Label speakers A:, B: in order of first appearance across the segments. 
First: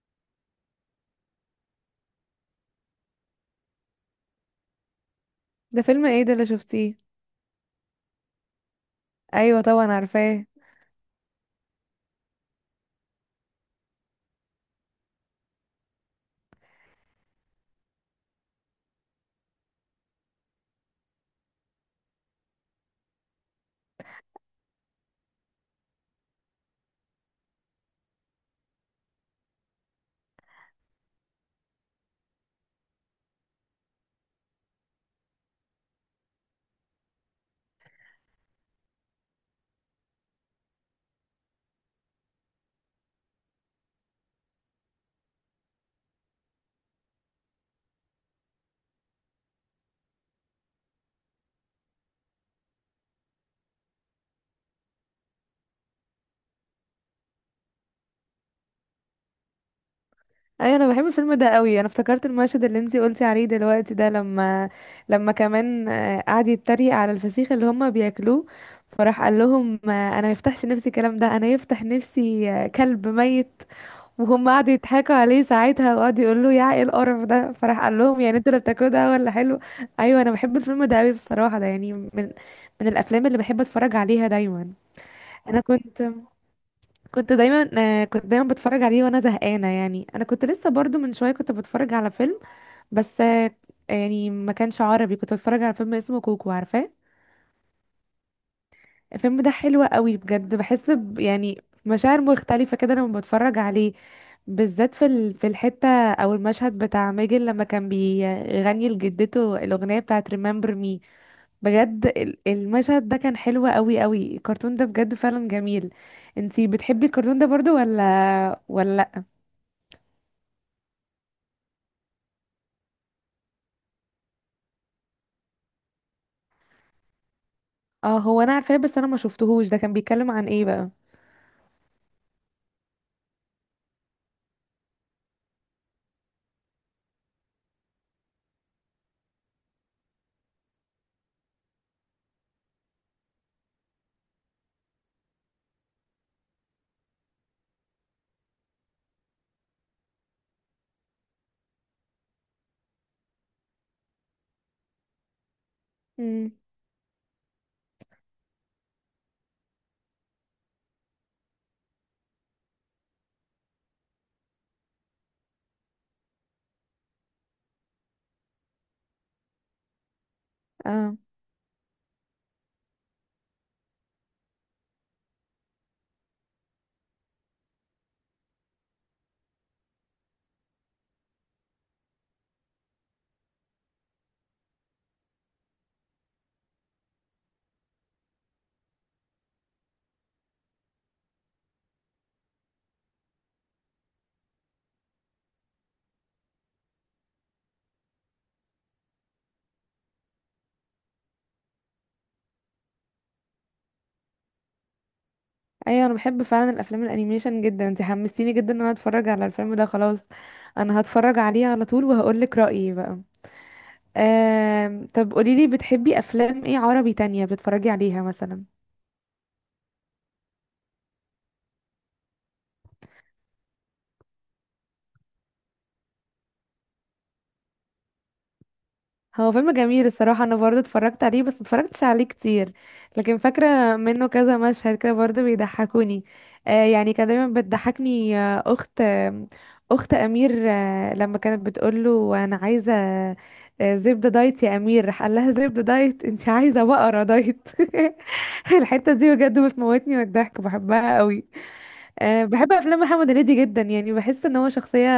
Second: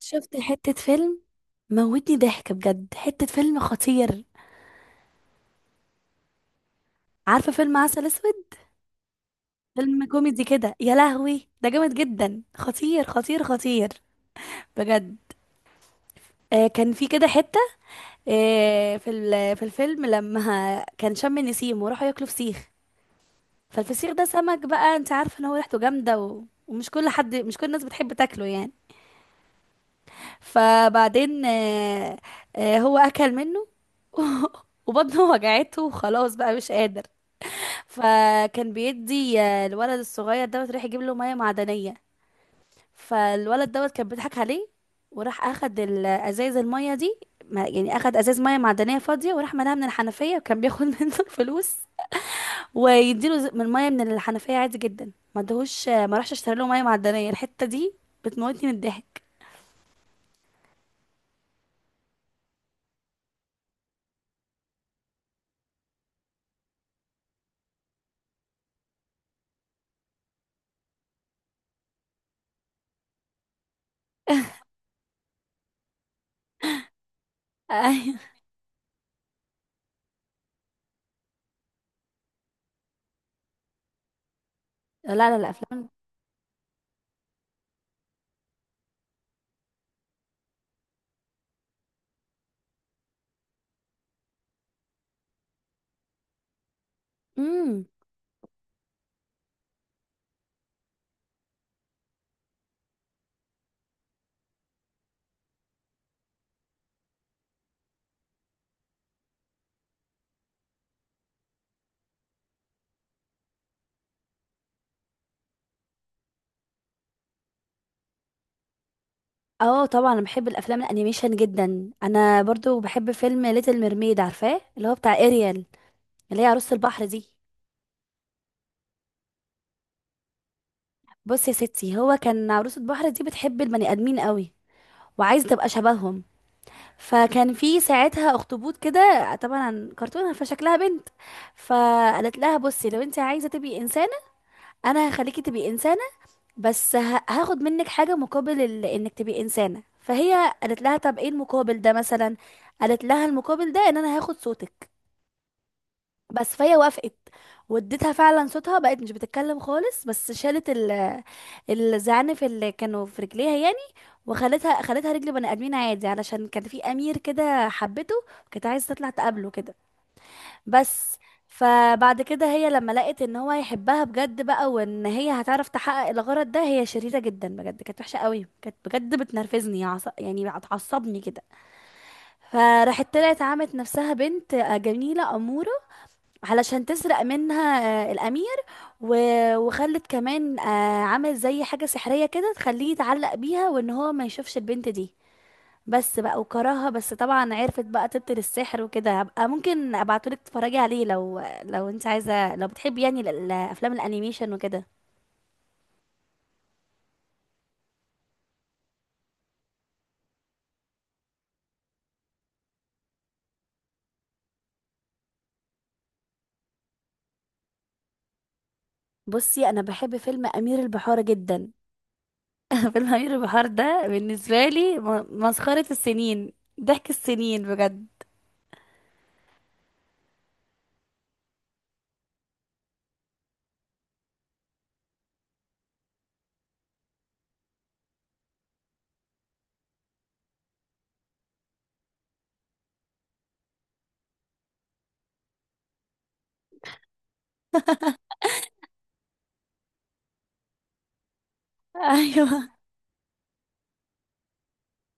A: شفت حتة فيلم، موتني ضحك بجد، حتة فيلم خطير.
B: ده فيلم ايه ده اللي شفتيه؟
A: عارفة فيلم عسل اسود؟
B: ايوه، طبعا
A: فيلم كوميدي
B: عارفاه.
A: كده، يا لهوي، ده جامد جدا، خطير خطير خطير، بجد. كان في كده حتة. في الفيلم لما كان شم النسيم وراحوا ياكلوا فسيخ. فالفسيخ ده سمك بقى، انت عارفة ان هو ريحته جامدة ومش كل حد مش كل الناس بتحب تاكله يعني. فبعدين هو اكل منه وبطنه وجعته وخلاص بقى مش قادر. فكان بيدي، الولد الصغير دوت راح يجيب له ميه معدنيه. فالولد دوت كان بيضحك عليه، وراح اخد الازايز الميه دي، يعني اخد ازاز ميه معدنيه فاضيه وراح ملاها من الحنفيه، وكان بياخد منه الفلوس، ويديله من ميه من الحنفيه عادي جدا، ما ادهوش، ما راحش اشتري له ميه معدنيه الحته دي. بتموتني من الضحك.
B: ايوه، انا بحب الفيلم ده قوي، انا افتكرت المشهد اللي انتي قلتي عليه دلوقتي ده، لما كمان قعد يتريق على الفسيخ اللي هما بياكلوه، فراح قال لهم انا ما يفتحش نفسي الكلام ده، انا يفتح نفسي كلب ميت. وهم قعدوا يضحكوا عليه ساعتها وقعدوا يقولوا له يا ايه القرف ده، فراح قال
A: ايوه.
B: لهم يعني انتوا اللي بتاكلوه ده ولا حلو؟ ايوه، انا بحب الفيلم ده قوي بصراحه، ده يعني من الافلام اللي بحب اتفرج عليها دايما.
A: لا لا لا،
B: انا
A: افلام.
B: كنت دايما كنت دايما بتفرج عليه وانا زهقانه، يعني انا كنت لسه برضو من شويه كنت بتفرج على فيلم، بس يعني ما كانش عربي، كنت بتفرج على فيلم اسمه كوكو، عارفاه؟
A: امم.
B: الفيلم ده حلو قوي بجد، بحس يعني مشاعر مختلفه كده لما بتفرج عليه، بالذات في الحته او المشهد بتاع ماجد لما كان بيغني لجدته الاغنيه بتاعه Remember Me. بجد المشهد ده كان حلو قوي قوي، الكرتون ده بجد فعلا جميل. انتي بتحبي الكرتون ده برضو ولا؟
A: اه طبعا، انا بحب الافلام الانيميشن جدا، انا برضو بحب فيلم ليتل ميرميد، عارفاه؟ اللي هو بتاع اريال، اللي هي عروسة البحر دي.
B: اه، هو انا عارفاه، بس انا ما شفتهوش، ده كان بيتكلم عن ايه بقى؟
A: بص يا ستي، هو كان عروسة البحر دي بتحب البني آدمين قوي، وعايزة تبقى شبههم. فكان في ساعتها اخطبوط كده، طبعا كرتونة فشكلها بنت. فقالت لها: بصي، لو انت عايزة تبقي إنسانة انا هخليكي تبقي إنسانة، بس هاخد منك حاجة مقابل انك تبقي إنسانة. فهي قالت لها: طب ايه المقابل ده مثلا؟ قالت لها: المقابل ده ان انا هاخد صوتك
B: امم.
A: بس. فهي وافقت، واديتها فعلا صوتها، بقت مش بتتكلم خالص، بس شالت ال الزعانف اللي كانوا في رجليها يعني، وخلتها رجل بني ادمين عادي، علشان كان في امير كده حبته، كانت عايزه تطلع تقابله كده
B: اه
A: بس. فبعد كده هي لما لقت ان هو هيحبها بجد بقى وان هي هتعرف تحقق الغرض ده، هي شريرة جدا بجد، كانت وحشة قوي، كانت بجد بتنرفزني، يعني بتعصبني كده. فراحت طلعت عملت نفسها بنت جميلة أمورة علشان تسرق منها الأمير. و... وخلت كمان، عمل زي حاجة سحرية كده تخليه يتعلق بيها وإن هو ما يشوفش البنت دي بس بقى، وكرهها. بس طبعا عرفت بقى تبطل السحر وكده. هبقى ممكن ابعتولك تتفرجي عليه لو انت عايزة، لو بتحبي يعني افلام الانيميشن وكده.
B: ايوه، انا بحب فعلا الافلام الانيميشن جدا، انت حمستيني جدا ان انا اتفرج على الفيلم ده، خلاص. انا هتفرج عليه على طول وهقول لك رايي بقى. طب قولي لي بتحبي افلام ايه عربي تانية بتتفرجي عليها مثلا؟
A: بصي انا بحب فيلم امير البحار جدا، فيلم امير البحار ده بالنسبة لي مسخرة السنين، ضحك السنين بجد.
B: هو فيلم جميل الصراحة، أنا برضه اتفرجت عليه بس متفرجتش عليه كتير، لكن فاكرة منه كذا مشهد كده برضه بيضحكوني. يعني كان دايما بتضحكني، أخت أمير، لما كانت بتقوله أنا عايزة زبدة دايت يا أمير، راح قال لها زبدة دايت أنت عايزة بقرة دايت الحتة دي بجد بتموتني من الضحك، بحبها قوي.
A: ايوه.
B: بحب أفلام محمد هنيدي جدا، يعني بحس إن هو شخصية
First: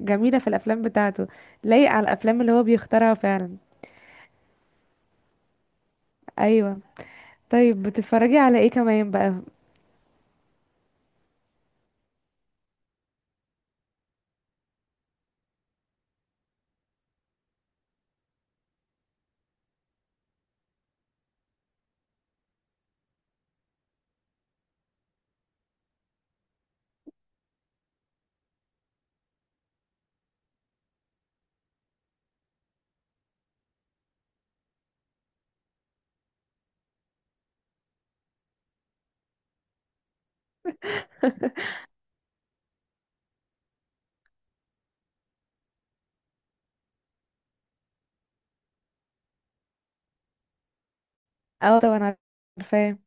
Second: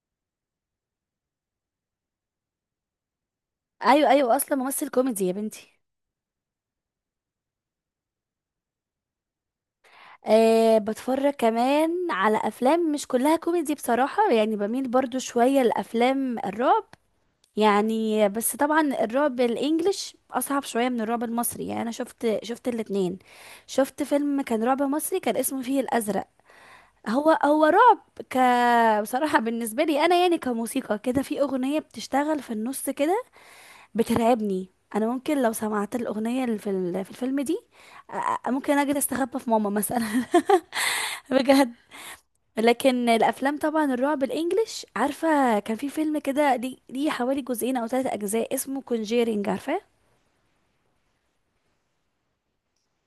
B: جميلة في الأفلام بتاعته، لايق على الأفلام اللي هو بيختارها فعلا.
A: ايوه ايوه، اصلا ممثل كوميدي يا بنتي.
B: أيوة. طيب بتتفرجي على ايه كمان بقى؟
A: أه بتفرج كمان على افلام مش كلها كوميدي بصراحة، يعني بميل برضو شوية لافلام الرعب يعني. بس طبعا الرعب الانجليش اصعب شوية من الرعب المصري يعني. انا شفت، الاتنين. شفت فيلم كان رعب مصري كان اسمه فيه الازرق. هو رعب. ك بصراحة بالنسبة لي انا يعني كموسيقى كده، في اغنية بتشتغل في النص كده بترعبني. انا ممكن لو سمعت الاغنيه اللي في في الفيلم دي، ممكن اجي استخبى في ماما مثلا بجد. لكن الافلام طبعا الرعب الانجليش، عارفه كان في فيلم كده، ليه حوالي جزئين او ثلاثة اجزاء، اسمه كونجيرينج، عارفاه؟
B: اه طبعا عارفاه.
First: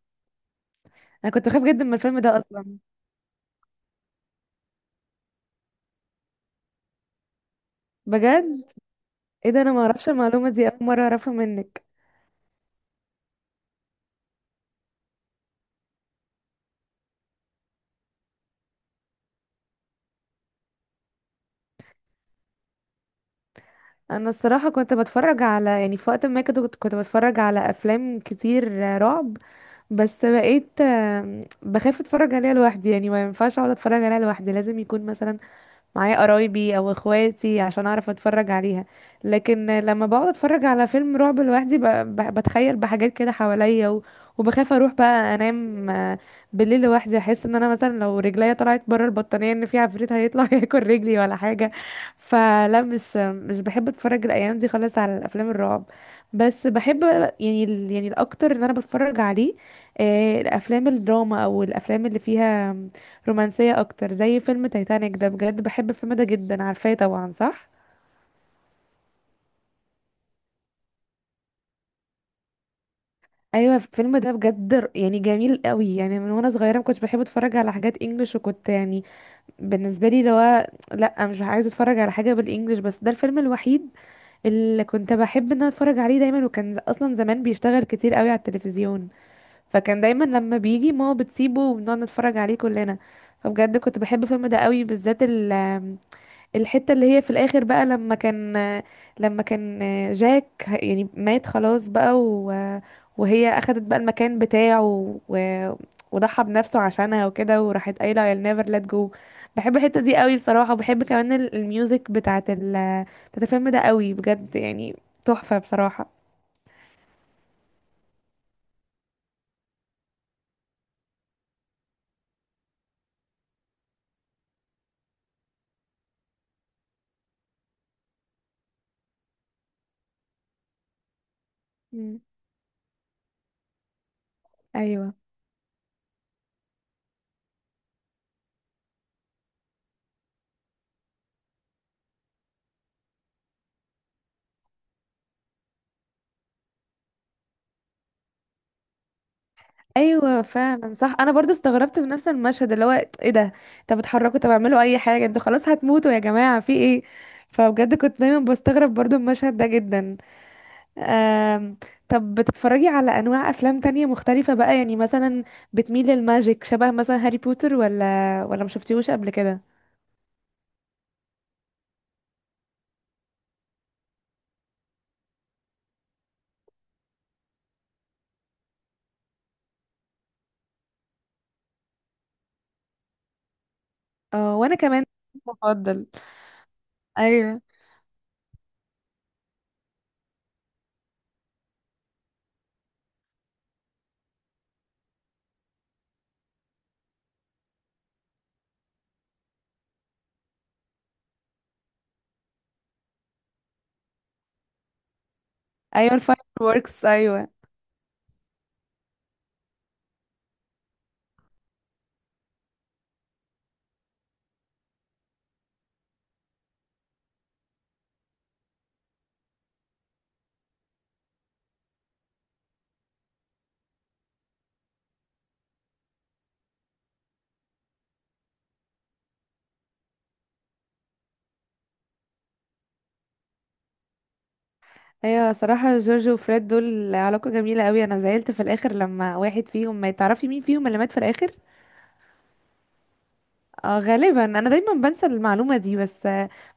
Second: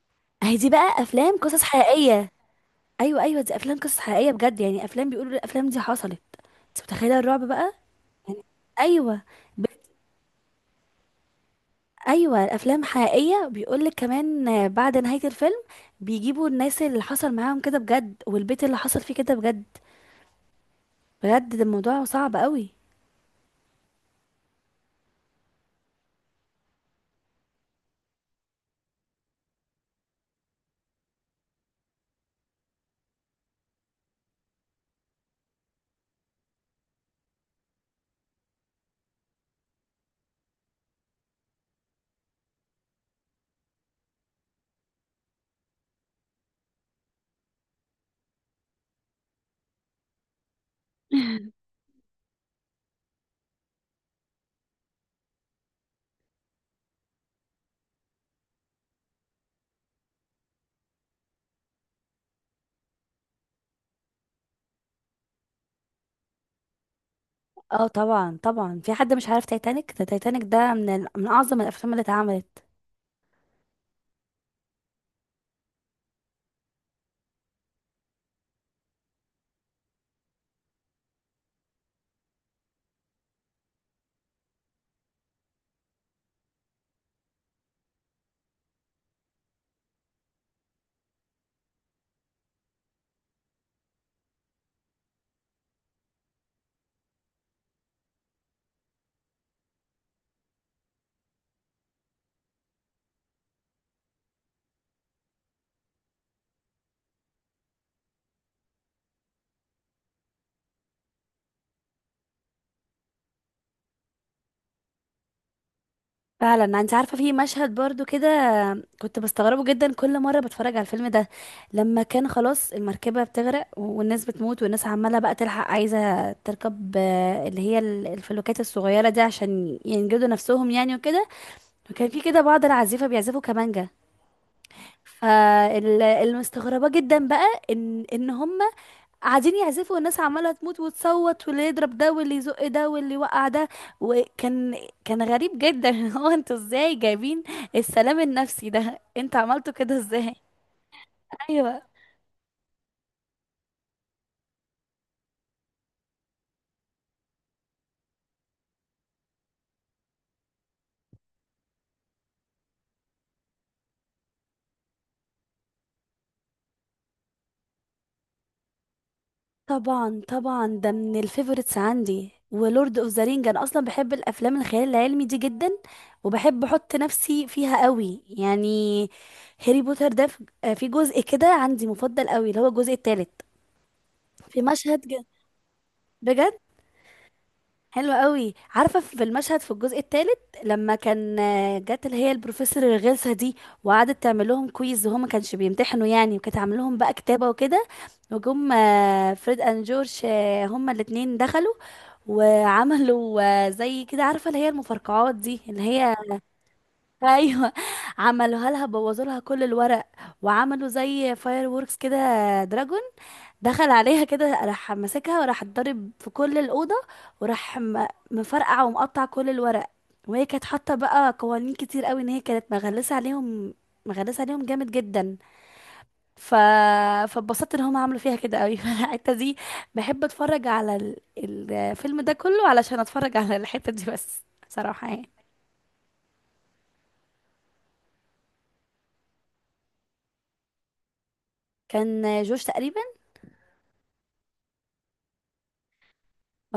A: اهي دي بقى
B: انا
A: افلام
B: كنت
A: قصص
B: بخاف جدا من الفيلم
A: حقيقيه.
B: ده اصلا.
A: ايوه ايوه، دي افلام قصص حقيقيه بجد، يعني افلام بيقولوا الافلام دي حصلت. انت متخيله الرعب بقى؟ يعني.
B: بجد.
A: ايوه.
B: ايه ده، انا ما اعرفش المعلومه دي، اول مره اعرفها منك.
A: ايوه الافلام حقيقيه، بيقولك كمان، بعد نهايه الفيلم بيجيبوا الناس اللي حصل معاهم كده بجد، والبيت اللي حصل فيه كده بجد. بجد ده الموضوع صعب قوي.
B: انا الصراحه كنت بتفرج على، يعني في وقت ما كده كنت بتفرج على افلام كتير رعب، بس بقيت بخاف اتفرج عليها لوحدي، يعني ما ينفعش اقعد اتفرج عليها لوحدي، لازم يكون مثلا معايا قرايبي او اخواتي عشان اعرف اتفرج عليها. لكن لما بقعد اتفرج على فيلم رعب لوحدي بتخيل بحاجات كده حواليا وبخاف اروح بقى انام بالليل لوحدي، احس ان انا مثلا لو رجليا طلعت بره البطانية ان في عفريت هيطلع ياكل رجلي ولا حاجة. فلا، مش بحب اتفرج الايام دي خالص على الافلام الرعب، بس بحب يعني الاكتر ان انا بتفرج عليه الافلام الدراما او الافلام اللي فيها رومانسية اكتر، زي فيلم تايتانيك ده، بجد بحب الفيلم ده جدا، عارفاه طبعا صح؟
A: اه طبعا طبعا، في حد مش عارف تايتانيك؟ ده تايتانيك ده من من اعظم الافلام اللي اتعملت.
B: ايوه الفيلم ده بجد يعني جميل قوي، يعني من وانا صغيره ما كنتش بحب اتفرج على حاجات انجلش وكنت يعني، بالنسبه لي اللي هو لا، مش عايزه اتفرج على حاجه بالانجلش، بس ده الفيلم الوحيد اللي كنت بحب ان انا اتفرج عليه دايما. وكان اصلا زمان بيشتغل كتير قوي على التلفزيون، فكان دايما لما بيجي ماما بتسيبه وبنقعد نتفرج عليه كلنا. فبجد كنت بحب الفيلم ده قوي، بالذات الحتة اللي هي في الآخر بقى، لما كان جاك يعني مات خلاص بقى، وهي أخدت بقى المكان بتاعه و- وضحى بنفسه عشانها وكده، وراحت قايلة I'll never let go. بحب الحتة دي قوي بصراحة، وبحب كمان الميوزك بتاعت الفيلم ده قوي، بجد يعني تحفة بصراحة.
A: فعلا، انت عارفه في مشهد برضو كده كنت بستغربه جدا كل مره بتفرج على الفيلم ده. لما كان خلاص المركبه بتغرق والناس بتموت والناس عماله بقى تلحق عايزه تركب، اللي هي الفلوكات الصغيره دي، عشان ينجدوا نفسهم يعني وكده. وكان
B: مم.
A: في كده بعض العازفه بيعزفوا كمانجا.
B: أيوة.
A: فالمستغربه جدا بقى ان هم قاعدين يعزفوا، والناس عماله تموت وتصوت، واللي يضرب ده، واللي يزق ده، واللي يوقع ده. وكان كان غريب جدا. هو انتوا ازاي جايبين السلام النفسي ده؟ انتوا عملتوا كده ازاي؟
B: ايوه فعلا صح، انا برضو
A: ايوه
B: استغربت من نفس المشهد اللي هو ايه ده، طب اتحركوا طب اعملوا اي حاجه، انتوا خلاص هتموتوا يا جماعه في ايه؟ فبجد كنت دايما بستغرب برضو المشهد ده جدا. آم... طب بتتفرجي على انواع افلام تانية مختلفه بقى، يعني مثلا بتميل للماجيك، شبه مثلا هاري بوتر ولا ما شفتيهوش قبل كده؟
A: طبعا طبعا، ده من الفيفوريتس عندي، ولورد اوف ذا رينج. انا اصلا بحب الافلام الخيال العلمي دي جدا، وبحب احط نفسي فيها قوي يعني. هاري بوتر ده، في جزء كده عندي مفضل قوي، اللي هو الجزء الثالث.
B: اه
A: في
B: وانا
A: مشهد
B: كمان مفضل.
A: بجد
B: ايوه.
A: حلو قوي. عارفه في المشهد في الجزء الثالث، لما كان، جت اللي هي البروفيسور الغلسه دي، وقعدت تعمل لهم كويز وهم ما كانش بيمتحنوا يعني، وكانت عامله لهم بقى كتابه وكده. وجم، فريد اند جورج، هما الاثنين دخلوا وعملوا، زي كده عارفه اللي هي المفرقعات دي اللي
B: ايوه
A: هي
B: الفاير ووركس، ايوه.
A: ايوه. عملوها لها، بوظوا لها كل الورق، وعملوا زي فاير ووركس كده. دراجون دخل عليها كده، راح ماسكها وراح اتضرب في كل الأوضة، وراح مفرقع ومقطع كل الورق. وهي كانت حاطة بقى قوانين كتير قوي، ان هي كانت مغلسة عليهم، مغلسة عليهم جامد جدا. ف... فاتبسطت ان هم عملوا فيها كده قوي. فالحتة دي بحب اتفرج على الفيلم ده كله علشان اتفرج على الحتة دي بس صراحة يعني.
B: ايوه صراحة جورج وفريد دول علاقة جميلة قوي، انا زعلت في الاخر لما واحد فيهم، ما تعرفي مين فيهم اللي مات في الاخر.
A: كان جوش تقريبا.
B: اه غالبا، انا دايما بنسى المعلومة دي، بس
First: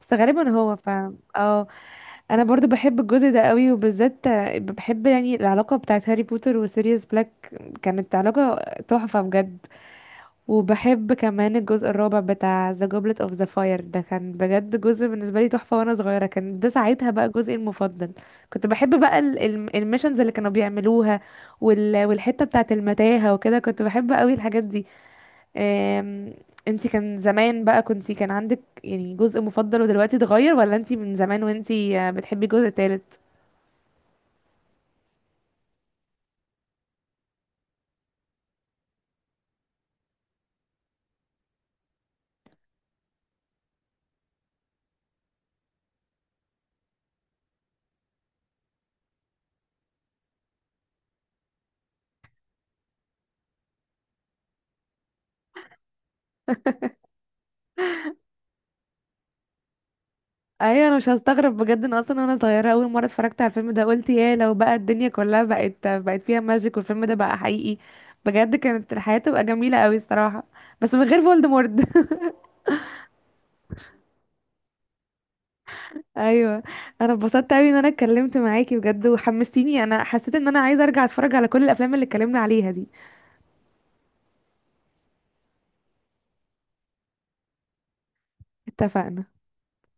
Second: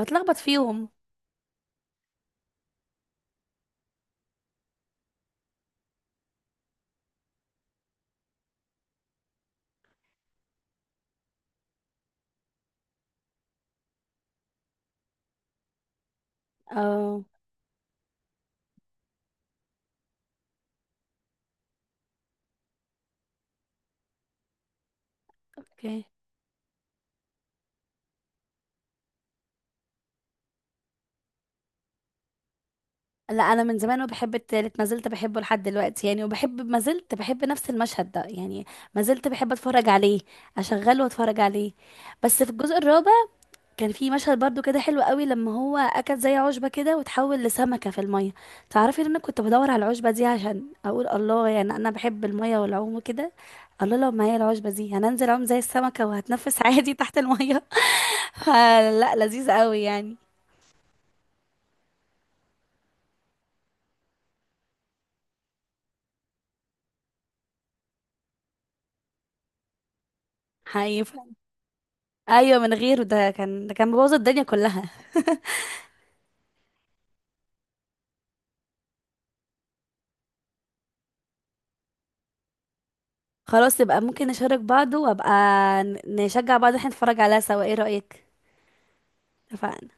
B: بس غالبا هو
A: فيهم.
B: ف اه انا برضو بحب الجزء ده قوي، وبالذات بحب يعني العلاقة بتاعت هاري بوتر وسيريوس بلاك، كانت علاقة تحفة بجد. وبحب كمان الجزء الرابع بتاع The Goblet of the Fire، ده كان بجد جزء بالنسبة لي تحفة، وانا صغيرة كان ده ساعتها
A: اه.
B: بقى جزئي المفضل. كنت بحب بقى الميشنز اللي كانوا بيعملوها والحتة بتاعة المتاهة وكده، كنت بحب قوي الحاجات دي.
A: اوكي.
B: أم، انتي كان زمان بقى كنتي كان عندك يعني جزء مفضل ودلوقتي اتغير، ولا انتي من زمان وانتي بتحبي الجزء التالت؟
A: لا انا من زمان وبحب التالت، ما زلت بحبه لحد دلوقتي يعني، وبحب، ما زلت بحب نفس المشهد ده يعني، ما زلت بحب اتفرج عليه، اشغله واتفرج عليه. بس في الجزء الرابع كان في مشهد برضو كده حلو قوي، لما هو اكل زي عشبة كده وتحول لسمكة في المية. تعرفي ان انا كنت بدور على العشبة دي عشان اقول الله، يعني انا بحب المية والعوم وكده، الله لو معايا العشبة دي هننزل اعوم زي السمكة، وهتنفس عادي تحت المية. فلا لذيذ قوي يعني.
B: ايوه انا مش هستغرب بجد، ان اصلا وانا صغيره اول مره اتفرجت على الفيلم ده قلت يا لو بقى الدنيا كلها بقت فيها ماجيك والفيلم ده بقى حقيقي، بجد كانت الحياه تبقى جميله قوي الصراحه. بس من غير
A: حقيقي.
B: فولدمورت.
A: ايوه من غيره، ده كان مبوظ الدنيا كلها.
B: ايوه انا اتبسطت قوي ان انا اتكلمت معاكي، بجد وحمستيني، انا حسيت ان انا عايزه ارجع اتفرج على كل الافلام اللي اتكلمنا عليها دي.
A: خلاص يبقى ممكن نشارك بعض، وابقى نشجع بعض، احنا نتفرج عليها سوا، ايه رأيك؟
B: اتفقنا.
A: اتفقنا.